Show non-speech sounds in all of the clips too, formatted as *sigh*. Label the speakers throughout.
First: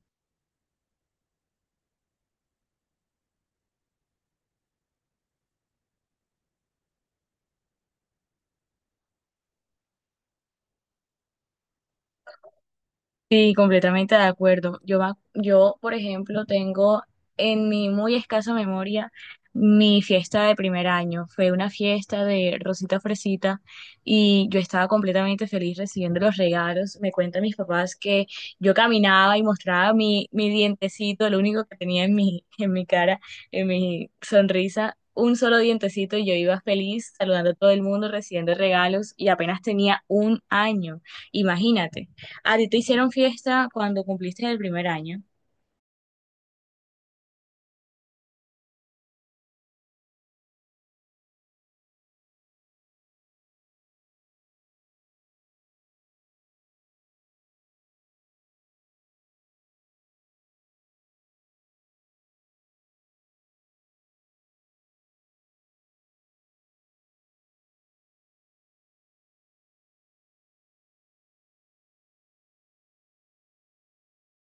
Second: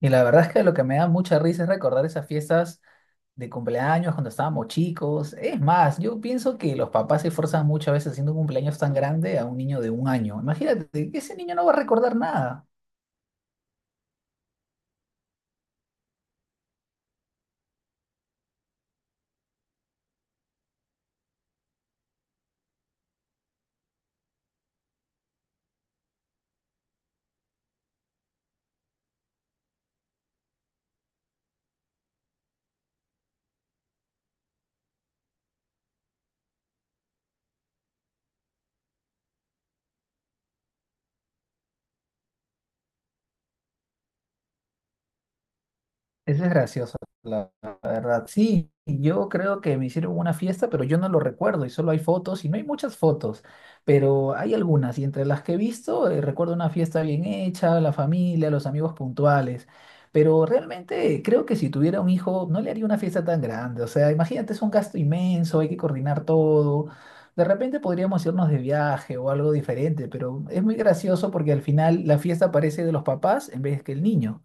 Speaker 1: Y la verdad es que lo que me da mucha risa es recordar esas fiestas de cumpleaños cuando estábamos chicos. Es más, yo pienso que los papás se esforzan muchas veces haciendo un cumpleaños tan grande a un niño de un año. Imagínate, ese niño no va a recordar nada.
Speaker 2: Sí, completamente de acuerdo. Yo, por ejemplo, tengo en mi muy escasa memoria mi fiesta de primer año. Fue una fiesta de Rosita Fresita y yo estaba completamente feliz recibiendo los regalos. Me cuentan mis papás que yo caminaba y mostraba mi dientecito, lo único que tenía en mi cara, en mi sonrisa. Un solo dientecito y yo iba feliz saludando a todo el mundo, recibiendo regalos y apenas tenía un año. Imagínate. ¿A ti te hicieron fiesta cuando cumpliste el primer año?
Speaker 1: Eso es gracioso, la verdad. Sí, yo creo que me hicieron una fiesta, pero yo no lo recuerdo y solo hay fotos y no hay muchas fotos, pero hay algunas y entre las que he visto recuerdo una fiesta bien hecha, la familia, los amigos puntuales, pero realmente creo que si tuviera un hijo no le haría una fiesta tan grande, o sea, imagínate, es un gasto inmenso, hay que coordinar todo. De repente podríamos irnos de viaje o algo diferente, pero es muy gracioso porque al final la fiesta parece de los papás en vez que el niño.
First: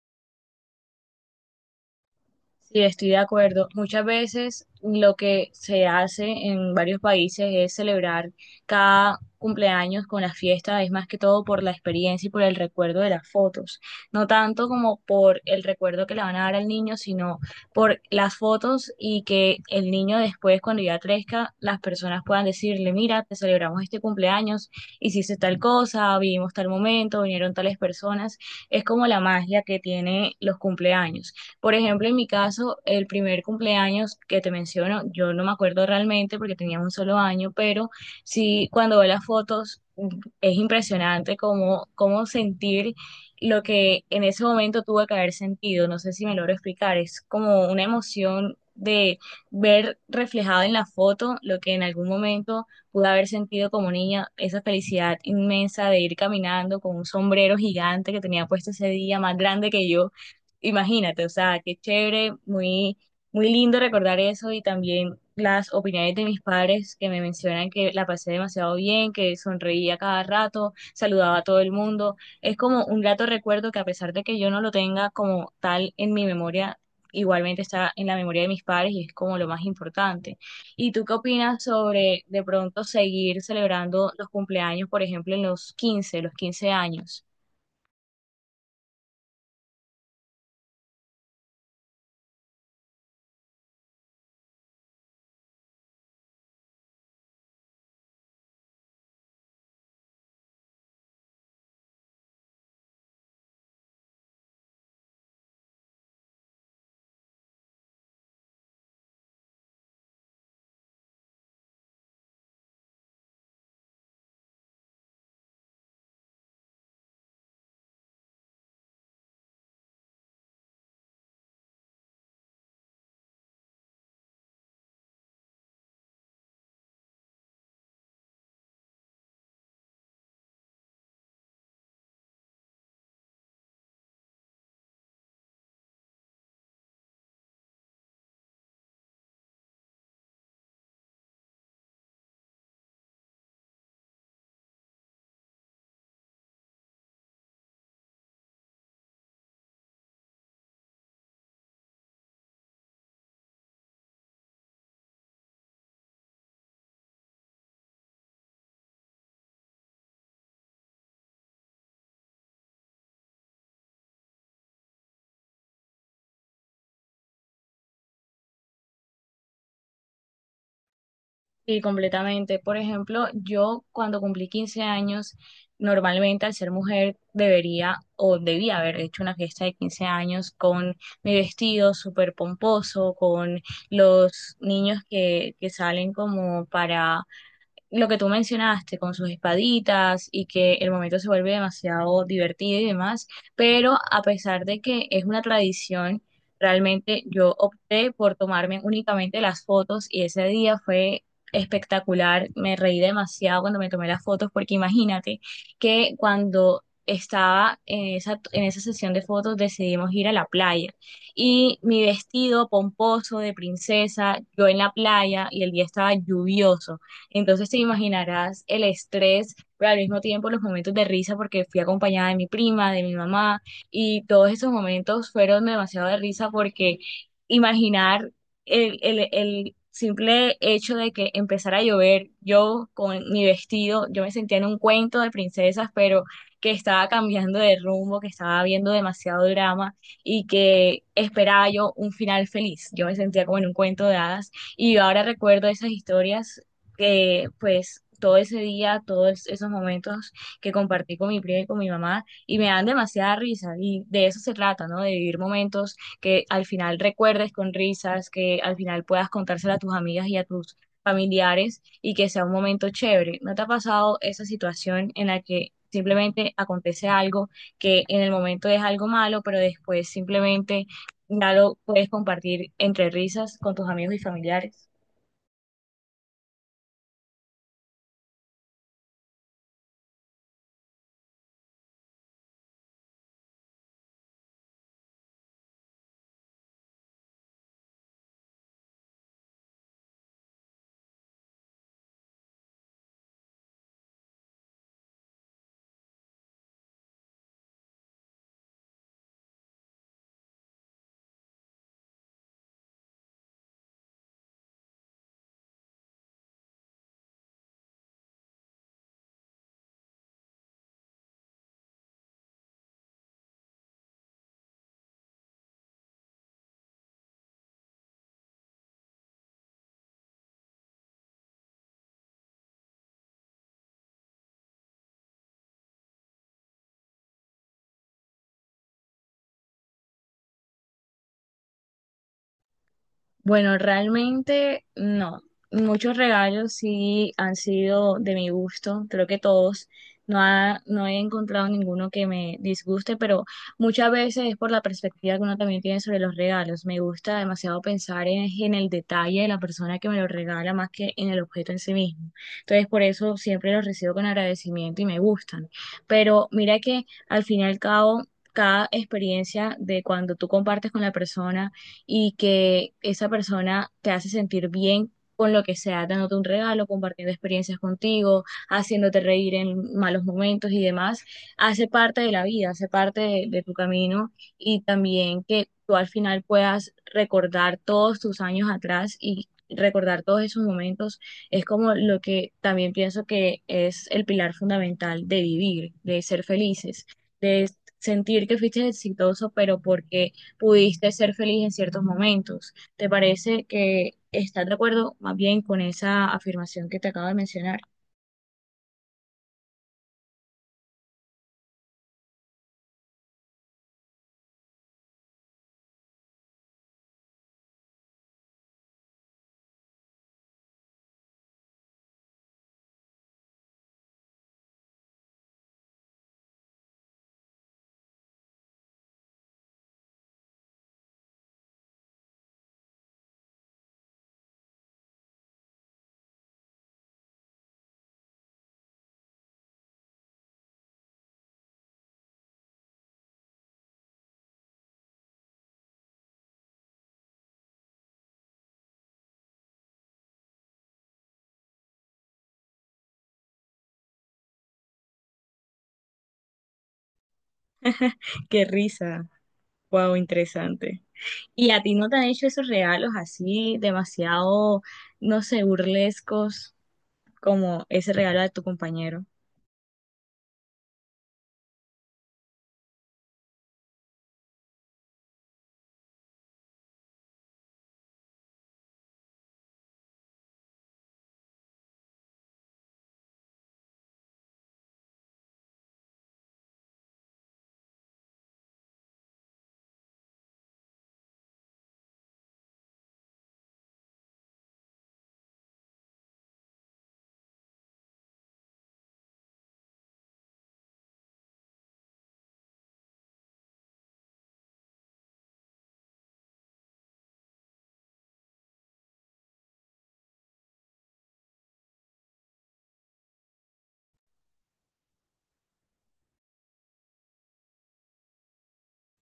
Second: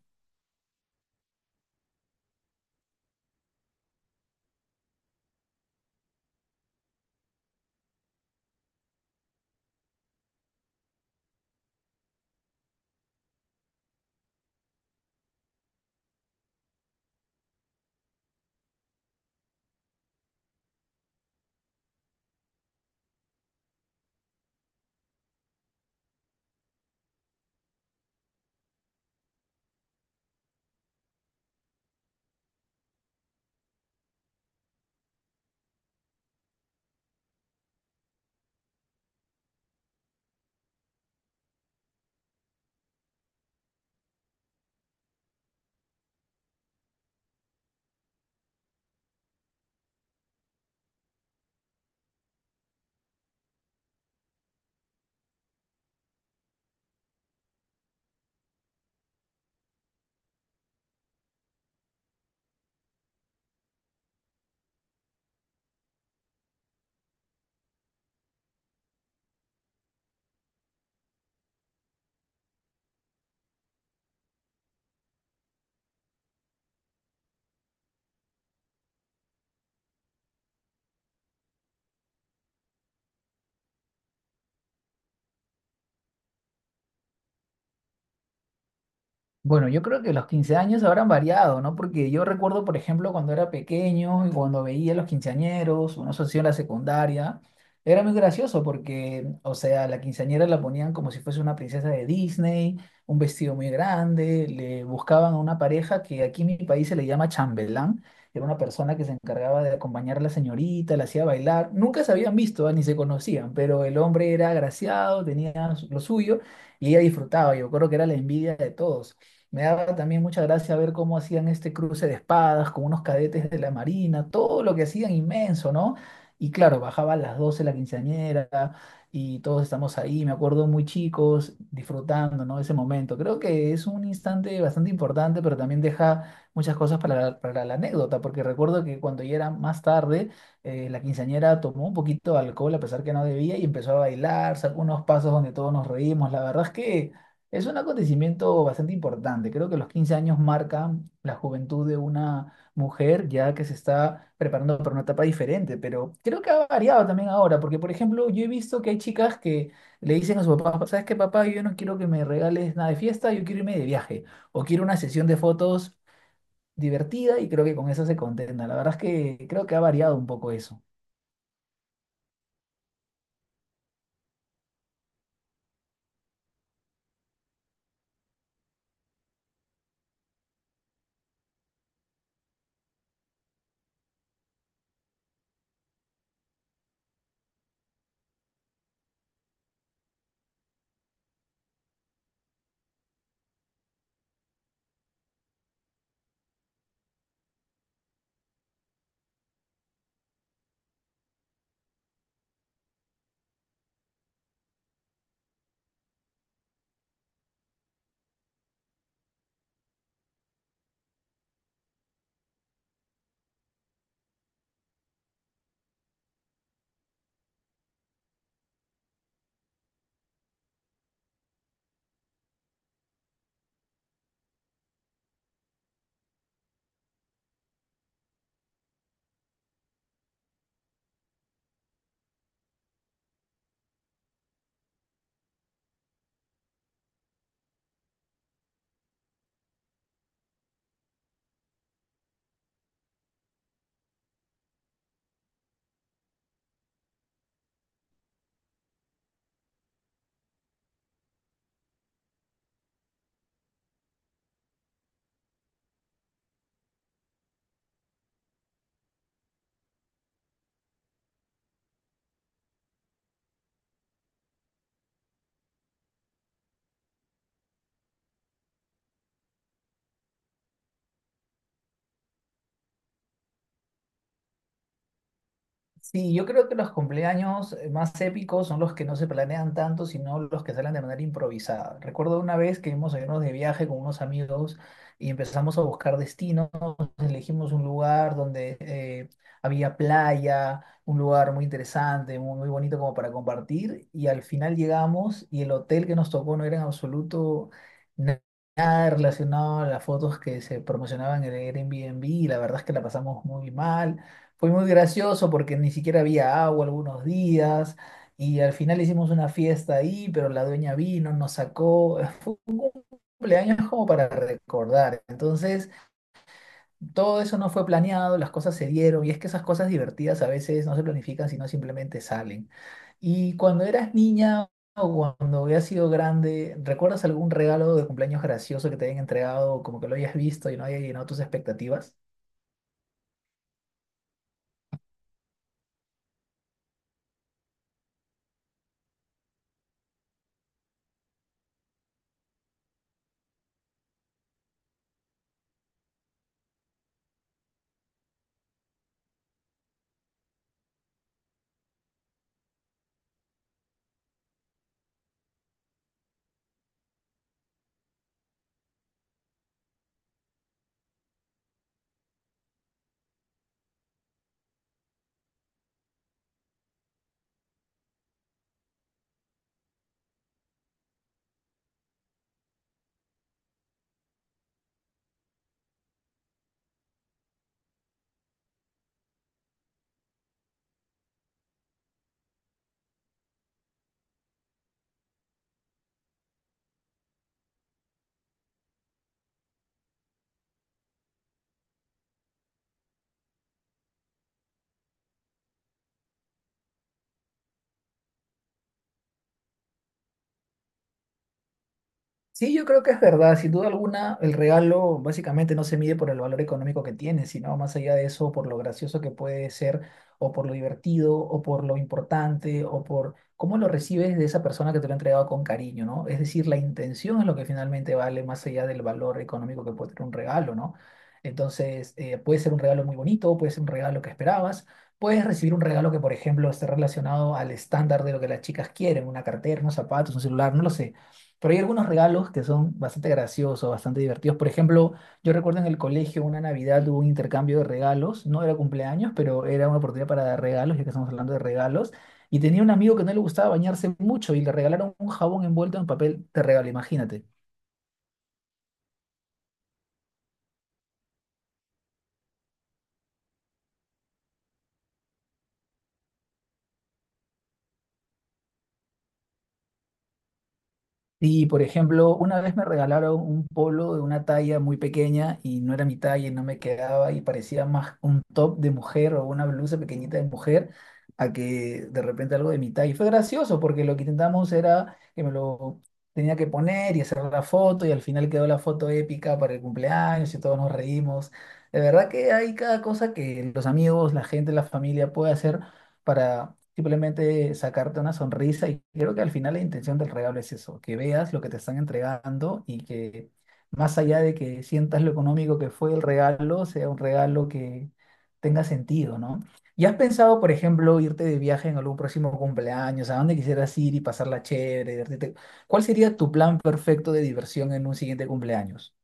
Speaker 2: Sí, estoy de acuerdo. Muchas veces lo que se hace en varios países es celebrar cada cumpleaños con la fiesta, es más que todo por la experiencia y por el recuerdo de las fotos, no tanto como por el recuerdo que le van a dar al niño, sino por las fotos y que el niño después, cuando ya crezca, las personas puedan decirle, mira, te celebramos este cumpleaños, hiciste tal cosa, vivimos tal momento, vinieron tales personas. Es como la magia que tiene los cumpleaños. Por ejemplo, en mi caso, el primer cumpleaños que te menciono, yo no me acuerdo realmente porque tenía un solo año, pero sí, cuando veo las fotos, es impresionante cómo sentir lo que en ese momento tuve que haber sentido. No sé si me logro explicar, es como una emoción de ver reflejado en la foto lo que en algún momento pude haber sentido como niña, esa felicidad inmensa de ir caminando con un sombrero gigante que tenía puesto ese día, más grande que yo. Imagínate, o sea, qué chévere, muy, muy lindo recordar eso y también las opiniones de mis padres que me mencionan que la pasé demasiado bien, que sonreía cada rato, saludaba a todo el mundo. Es como un grato recuerdo que a pesar de que yo no lo tenga como tal en mi memoria, igualmente está en la memoria de mis padres y es como lo más importante. ¿Y tú qué opinas sobre de pronto seguir celebrando los cumpleaños, por ejemplo, en los quince años?
Speaker 1: Bueno, yo creo que los 15 años habrán variado, ¿no? Porque yo recuerdo, por ejemplo, cuando era pequeño y cuando veía a los quinceañeros, una socio en la secundaria, era muy gracioso porque, o sea, la quinceañera la ponían como si fuese una princesa de Disney, un vestido muy grande, le buscaban a una pareja que aquí en mi país se le llama chambelán, era una persona que se encargaba de acompañar a la señorita, la hacía bailar, nunca se habían visto, ¿eh? Ni se conocían, pero el hombre era agraciado, tenía lo suyo y ella disfrutaba, yo creo que era la envidia de todos. Me daba también mucha gracia ver cómo hacían este cruce de espadas con unos cadetes de la Marina, todo lo que hacían inmenso, ¿no? Y claro, bajaba a las 12 la quinceañera y todos estamos ahí, me acuerdo muy chicos, disfrutando, ¿no? Ese momento. Creo que es un instante bastante importante, pero también deja muchas cosas para la anécdota, porque recuerdo que cuando ya era más tarde, la quinceañera tomó un poquito de alcohol a pesar que no debía y empezó a bailar, sacó unos pasos donde todos nos reímos. La verdad es que es un acontecimiento bastante importante. Creo que los 15 años marcan la juventud de una mujer ya que se está preparando para una etapa diferente, pero creo que ha variado también ahora, porque por ejemplo yo he visto que hay chicas que le dicen a su papá, ¿sabes qué, papá? Yo no quiero que me regales nada de fiesta, yo quiero irme de viaje o quiero una sesión de fotos divertida y creo que con eso se contenta. La verdad es que creo que ha variado un poco eso.
Speaker 2: Sí, completamente. Por ejemplo, yo cuando cumplí 15 años, normalmente al ser mujer debería o debía haber hecho una fiesta de 15 años con mi vestido súper pomposo, con los niños que salen como para lo que tú mencionaste con sus espaditas y que el momento se vuelve demasiado divertido y demás, pero a pesar de que es una tradición, realmente yo opté por tomarme únicamente las fotos y ese día fue espectacular, me reí demasiado cuando me tomé las fotos porque imagínate que cuando estaba en esa sesión de fotos decidimos ir a la playa y mi vestido pomposo de princesa, yo en la playa y el día estaba lluvioso. Entonces te imaginarás el estrés, pero al mismo tiempo los momentos de risa porque fui acompañada de mi prima, de mi mamá, y todos esos momentos fueron demasiado de risa porque imaginar el simple hecho de que empezara a llover, yo con mi vestido, yo me sentía en un cuento de princesas, pero que estaba cambiando de rumbo, que estaba viendo demasiado drama y que esperaba yo un final feliz. Yo me sentía como en un cuento de hadas y ahora recuerdo esas historias que pues todo ese día, todos esos momentos que compartí con mi prima y con mi mamá, y me dan demasiada risa, y de eso se trata, ¿no? De vivir momentos que al final recuerdes con risas, que al final puedas contárselo a tus amigas y a tus familiares, y que sea un momento chévere. ¿No te ha pasado esa situación en la que simplemente acontece algo que en el momento es algo malo, pero después simplemente ya lo puedes compartir entre risas con tus amigos y familiares?
Speaker 1: Sí, yo creo que los cumpleaños más épicos son los que no se planean tanto, sino los que salen de manera improvisada. Recuerdo una vez que íbamos a irnos de viaje con unos amigos y empezamos a buscar destinos, elegimos un lugar donde había playa, un lugar muy interesante, muy, muy bonito como para compartir, y al final llegamos y el hotel que nos tocó no era en absoluto na- nada relacionado a las fotos que se promocionaban en el Airbnb, y la verdad es que la pasamos muy mal. Fue muy gracioso porque ni siquiera había agua algunos días y al final hicimos una fiesta ahí, pero la dueña vino, nos sacó. *laughs* Fue un cumpleaños como para recordar. Entonces, todo eso no fue planeado, las cosas se dieron y es que esas cosas divertidas a veces no se planifican, sino simplemente salen. Y cuando eras niña o cuando habías sido grande, ¿recuerdas algún regalo de cumpleaños gracioso que te hayan entregado, como que lo hayas visto y no haya llenado tus expectativas?
Speaker 2: Bueno, realmente no. Muchos regalos sí han sido de mi gusto, creo que todos. No, no he encontrado ninguno que me disguste, pero muchas veces es por la perspectiva que uno también tiene sobre los regalos. Me gusta demasiado pensar en el detalle de la persona que me lo regala más que en el objeto en sí mismo. Entonces, por eso siempre los recibo con agradecimiento y me gustan. Pero mira que al fin y al cabo, cada experiencia de cuando tú compartes con la persona, y que esa persona te hace sentir bien con lo que sea, dándote un regalo, compartiendo experiencias contigo, haciéndote reír en malos momentos y demás, hace parte de la vida, hace parte de tu camino y también que tú al final puedas recordar todos tus años atrás y recordar todos esos momentos es como lo que también pienso que es el pilar fundamental de vivir, de ser felices, de sentir que fuiste exitoso, pero porque pudiste ser feliz en ciertos momentos. ¿Te parece que estás de acuerdo más bien con esa afirmación que te acabo de mencionar?
Speaker 1: Sí, yo creo que es verdad. Sin duda alguna, el regalo básicamente no se mide por el valor económico que tiene, sino más allá de eso, por lo gracioso que puede ser, o por lo divertido, o por lo importante, o por cómo lo recibes de esa persona que te lo ha entregado con cariño, ¿no? Es decir, la intención es lo que finalmente vale más allá del valor económico que puede tener un regalo, ¿no? Entonces, puede ser un regalo muy bonito, puede ser un regalo que esperabas. Puedes recibir un regalo que, por ejemplo, esté relacionado al estándar de lo que las chicas quieren, una cartera, unos zapatos, un celular, no lo sé. Pero hay algunos regalos que son bastante graciosos, bastante divertidos. Por ejemplo, yo recuerdo en el colegio una Navidad hubo un intercambio de regalos. No era cumpleaños, pero era una oportunidad para dar regalos, ya que estamos hablando de regalos. Y tenía un amigo que no le gustaba bañarse mucho y le regalaron un jabón envuelto en papel de regalo, imagínate.
Speaker 2: Qué risa. Wow, interesante. ¿Y a ti no te han hecho esos regalos así demasiado, no sé, burlescos como ese regalo de tu compañero?
Speaker 1: Y, por ejemplo, una vez me regalaron un polo de una talla muy pequeña y no era mi talla y no me quedaba y parecía más un top de mujer o una blusa pequeñita de mujer a que de repente algo de mi talla. Y fue gracioso porque lo que intentamos era que me lo tenía que poner y hacer la foto y al final quedó la foto épica para el cumpleaños y todos nos reímos. De verdad que hay cada cosa que los amigos, la gente, la familia puede hacer para simplemente sacarte una sonrisa. Y creo que al final la intención del regalo es eso, que veas lo que te están entregando y que más allá de que sientas lo económico que fue el regalo, sea un regalo que tenga sentido, ¿no? ¿Y has pensado, por ejemplo, irte de viaje en algún próximo cumpleaños? ¿A dónde quisieras ir y pasarla chévere, divertirte? ¿Cuál sería tu plan perfecto de diversión en un siguiente cumpleaños?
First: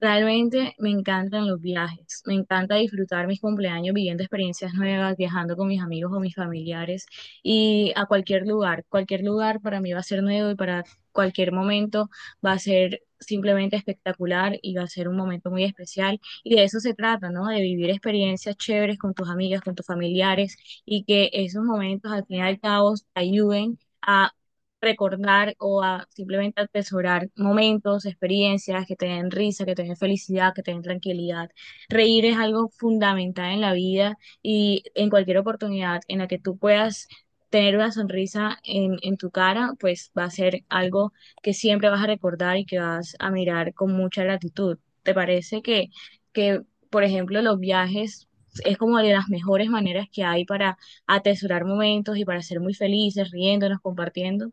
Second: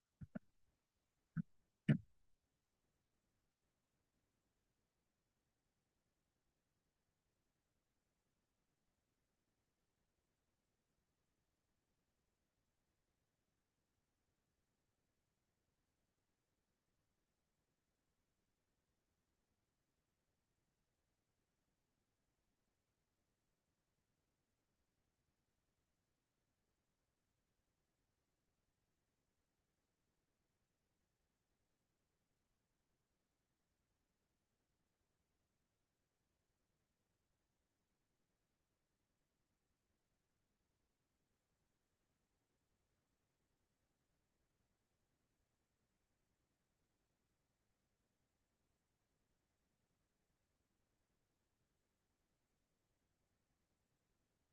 Speaker 2: Realmente me encantan los viajes, me encanta disfrutar mis cumpleaños viviendo experiencias nuevas, viajando con mis amigos o mis familiares y a cualquier lugar. Cualquier lugar para mí va a ser nuevo y para cualquier momento va a ser simplemente espectacular y va a ser un momento muy especial. Y de eso se trata, ¿no? De vivir experiencias chéveres con tus amigas, con tus familiares y que esos momentos al fin y al cabo te ayuden a recordar o a simplemente atesorar momentos, experiencias que te den risa, que te den felicidad, que te den tranquilidad. Reír es algo fundamental en la vida y en cualquier oportunidad en la que tú puedas tener una sonrisa en tu cara, pues va a ser algo que siempre vas a recordar y que vas a mirar con mucha gratitud. ¿Te parece que, por ejemplo, los viajes es como de las mejores maneras que hay para atesorar momentos y para ser muy felices, riéndonos, compartiendo?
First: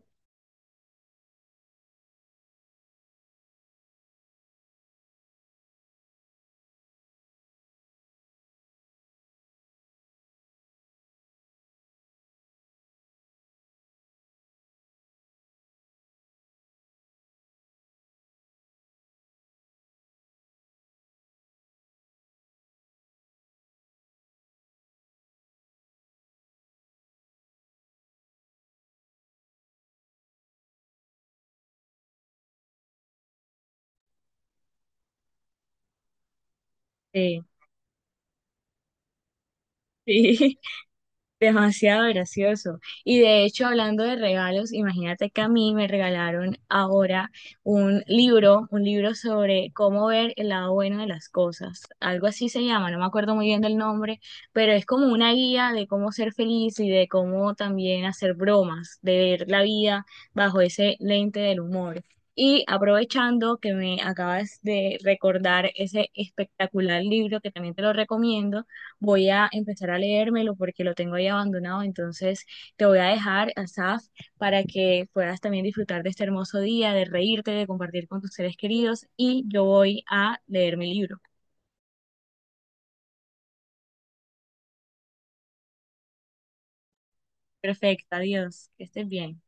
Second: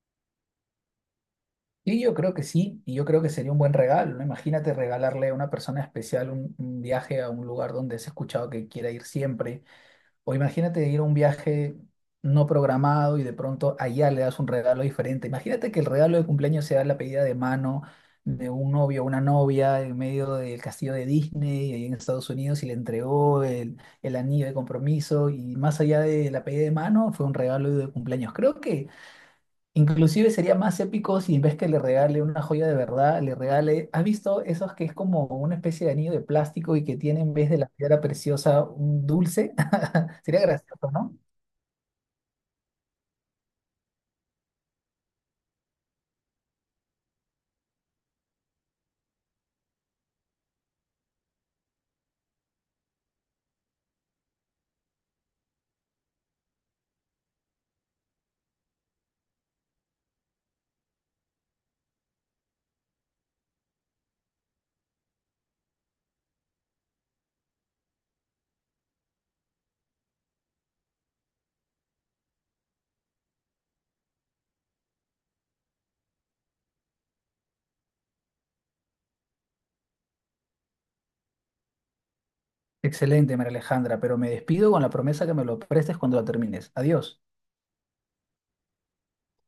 Speaker 1: Sí, yo creo que sí, y yo creo que sería un buen regalo, ¿no? Imagínate regalarle a una persona especial un viaje a un lugar donde has escuchado que quiera ir siempre, o imagínate ir a un viaje no programado y de pronto allá le das un regalo diferente. Imagínate que el regalo de cumpleaños sea la pedida de mano de un novio o una novia en medio del castillo de Disney ahí en Estados Unidos y le entregó el anillo de compromiso y más allá de la pedida de mano fue un regalo de cumpleaños. Creo que... Inclusive sería más épico si en vez que le regale una joya de verdad, le regale, ¿has visto esos que es como una especie de anillo de plástico y que tiene en
Speaker 2: Sí,
Speaker 1: vez de la piedra preciosa un dulce? *laughs* Sería
Speaker 2: sí,
Speaker 1: gracioso, ¿no?
Speaker 2: *laughs* demasiado gracioso. Y de hecho, hablando de regalos, imagínate que a mí me regalaron ahora un libro sobre cómo ver el lado bueno de las cosas. Algo así se llama, no me acuerdo muy bien del nombre, pero es como una guía de cómo ser feliz y de cómo también hacer bromas, de ver la vida bajo ese lente del humor. Y aprovechando que me acabas de recordar ese espectacular libro que también te lo recomiendo, voy a empezar a leérmelo porque lo tengo ahí abandonado. Entonces te voy a dejar, Asaf, para que puedas también disfrutar de este hermoso día, de reírte, de compartir con tus seres queridos y yo voy a leer mi libro.
Speaker 1: Excelente, María Alejandra, pero me despido con la promesa que me lo prestes cuando lo termines. Adiós.
Speaker 2: Perfecto, adiós, que estés bien.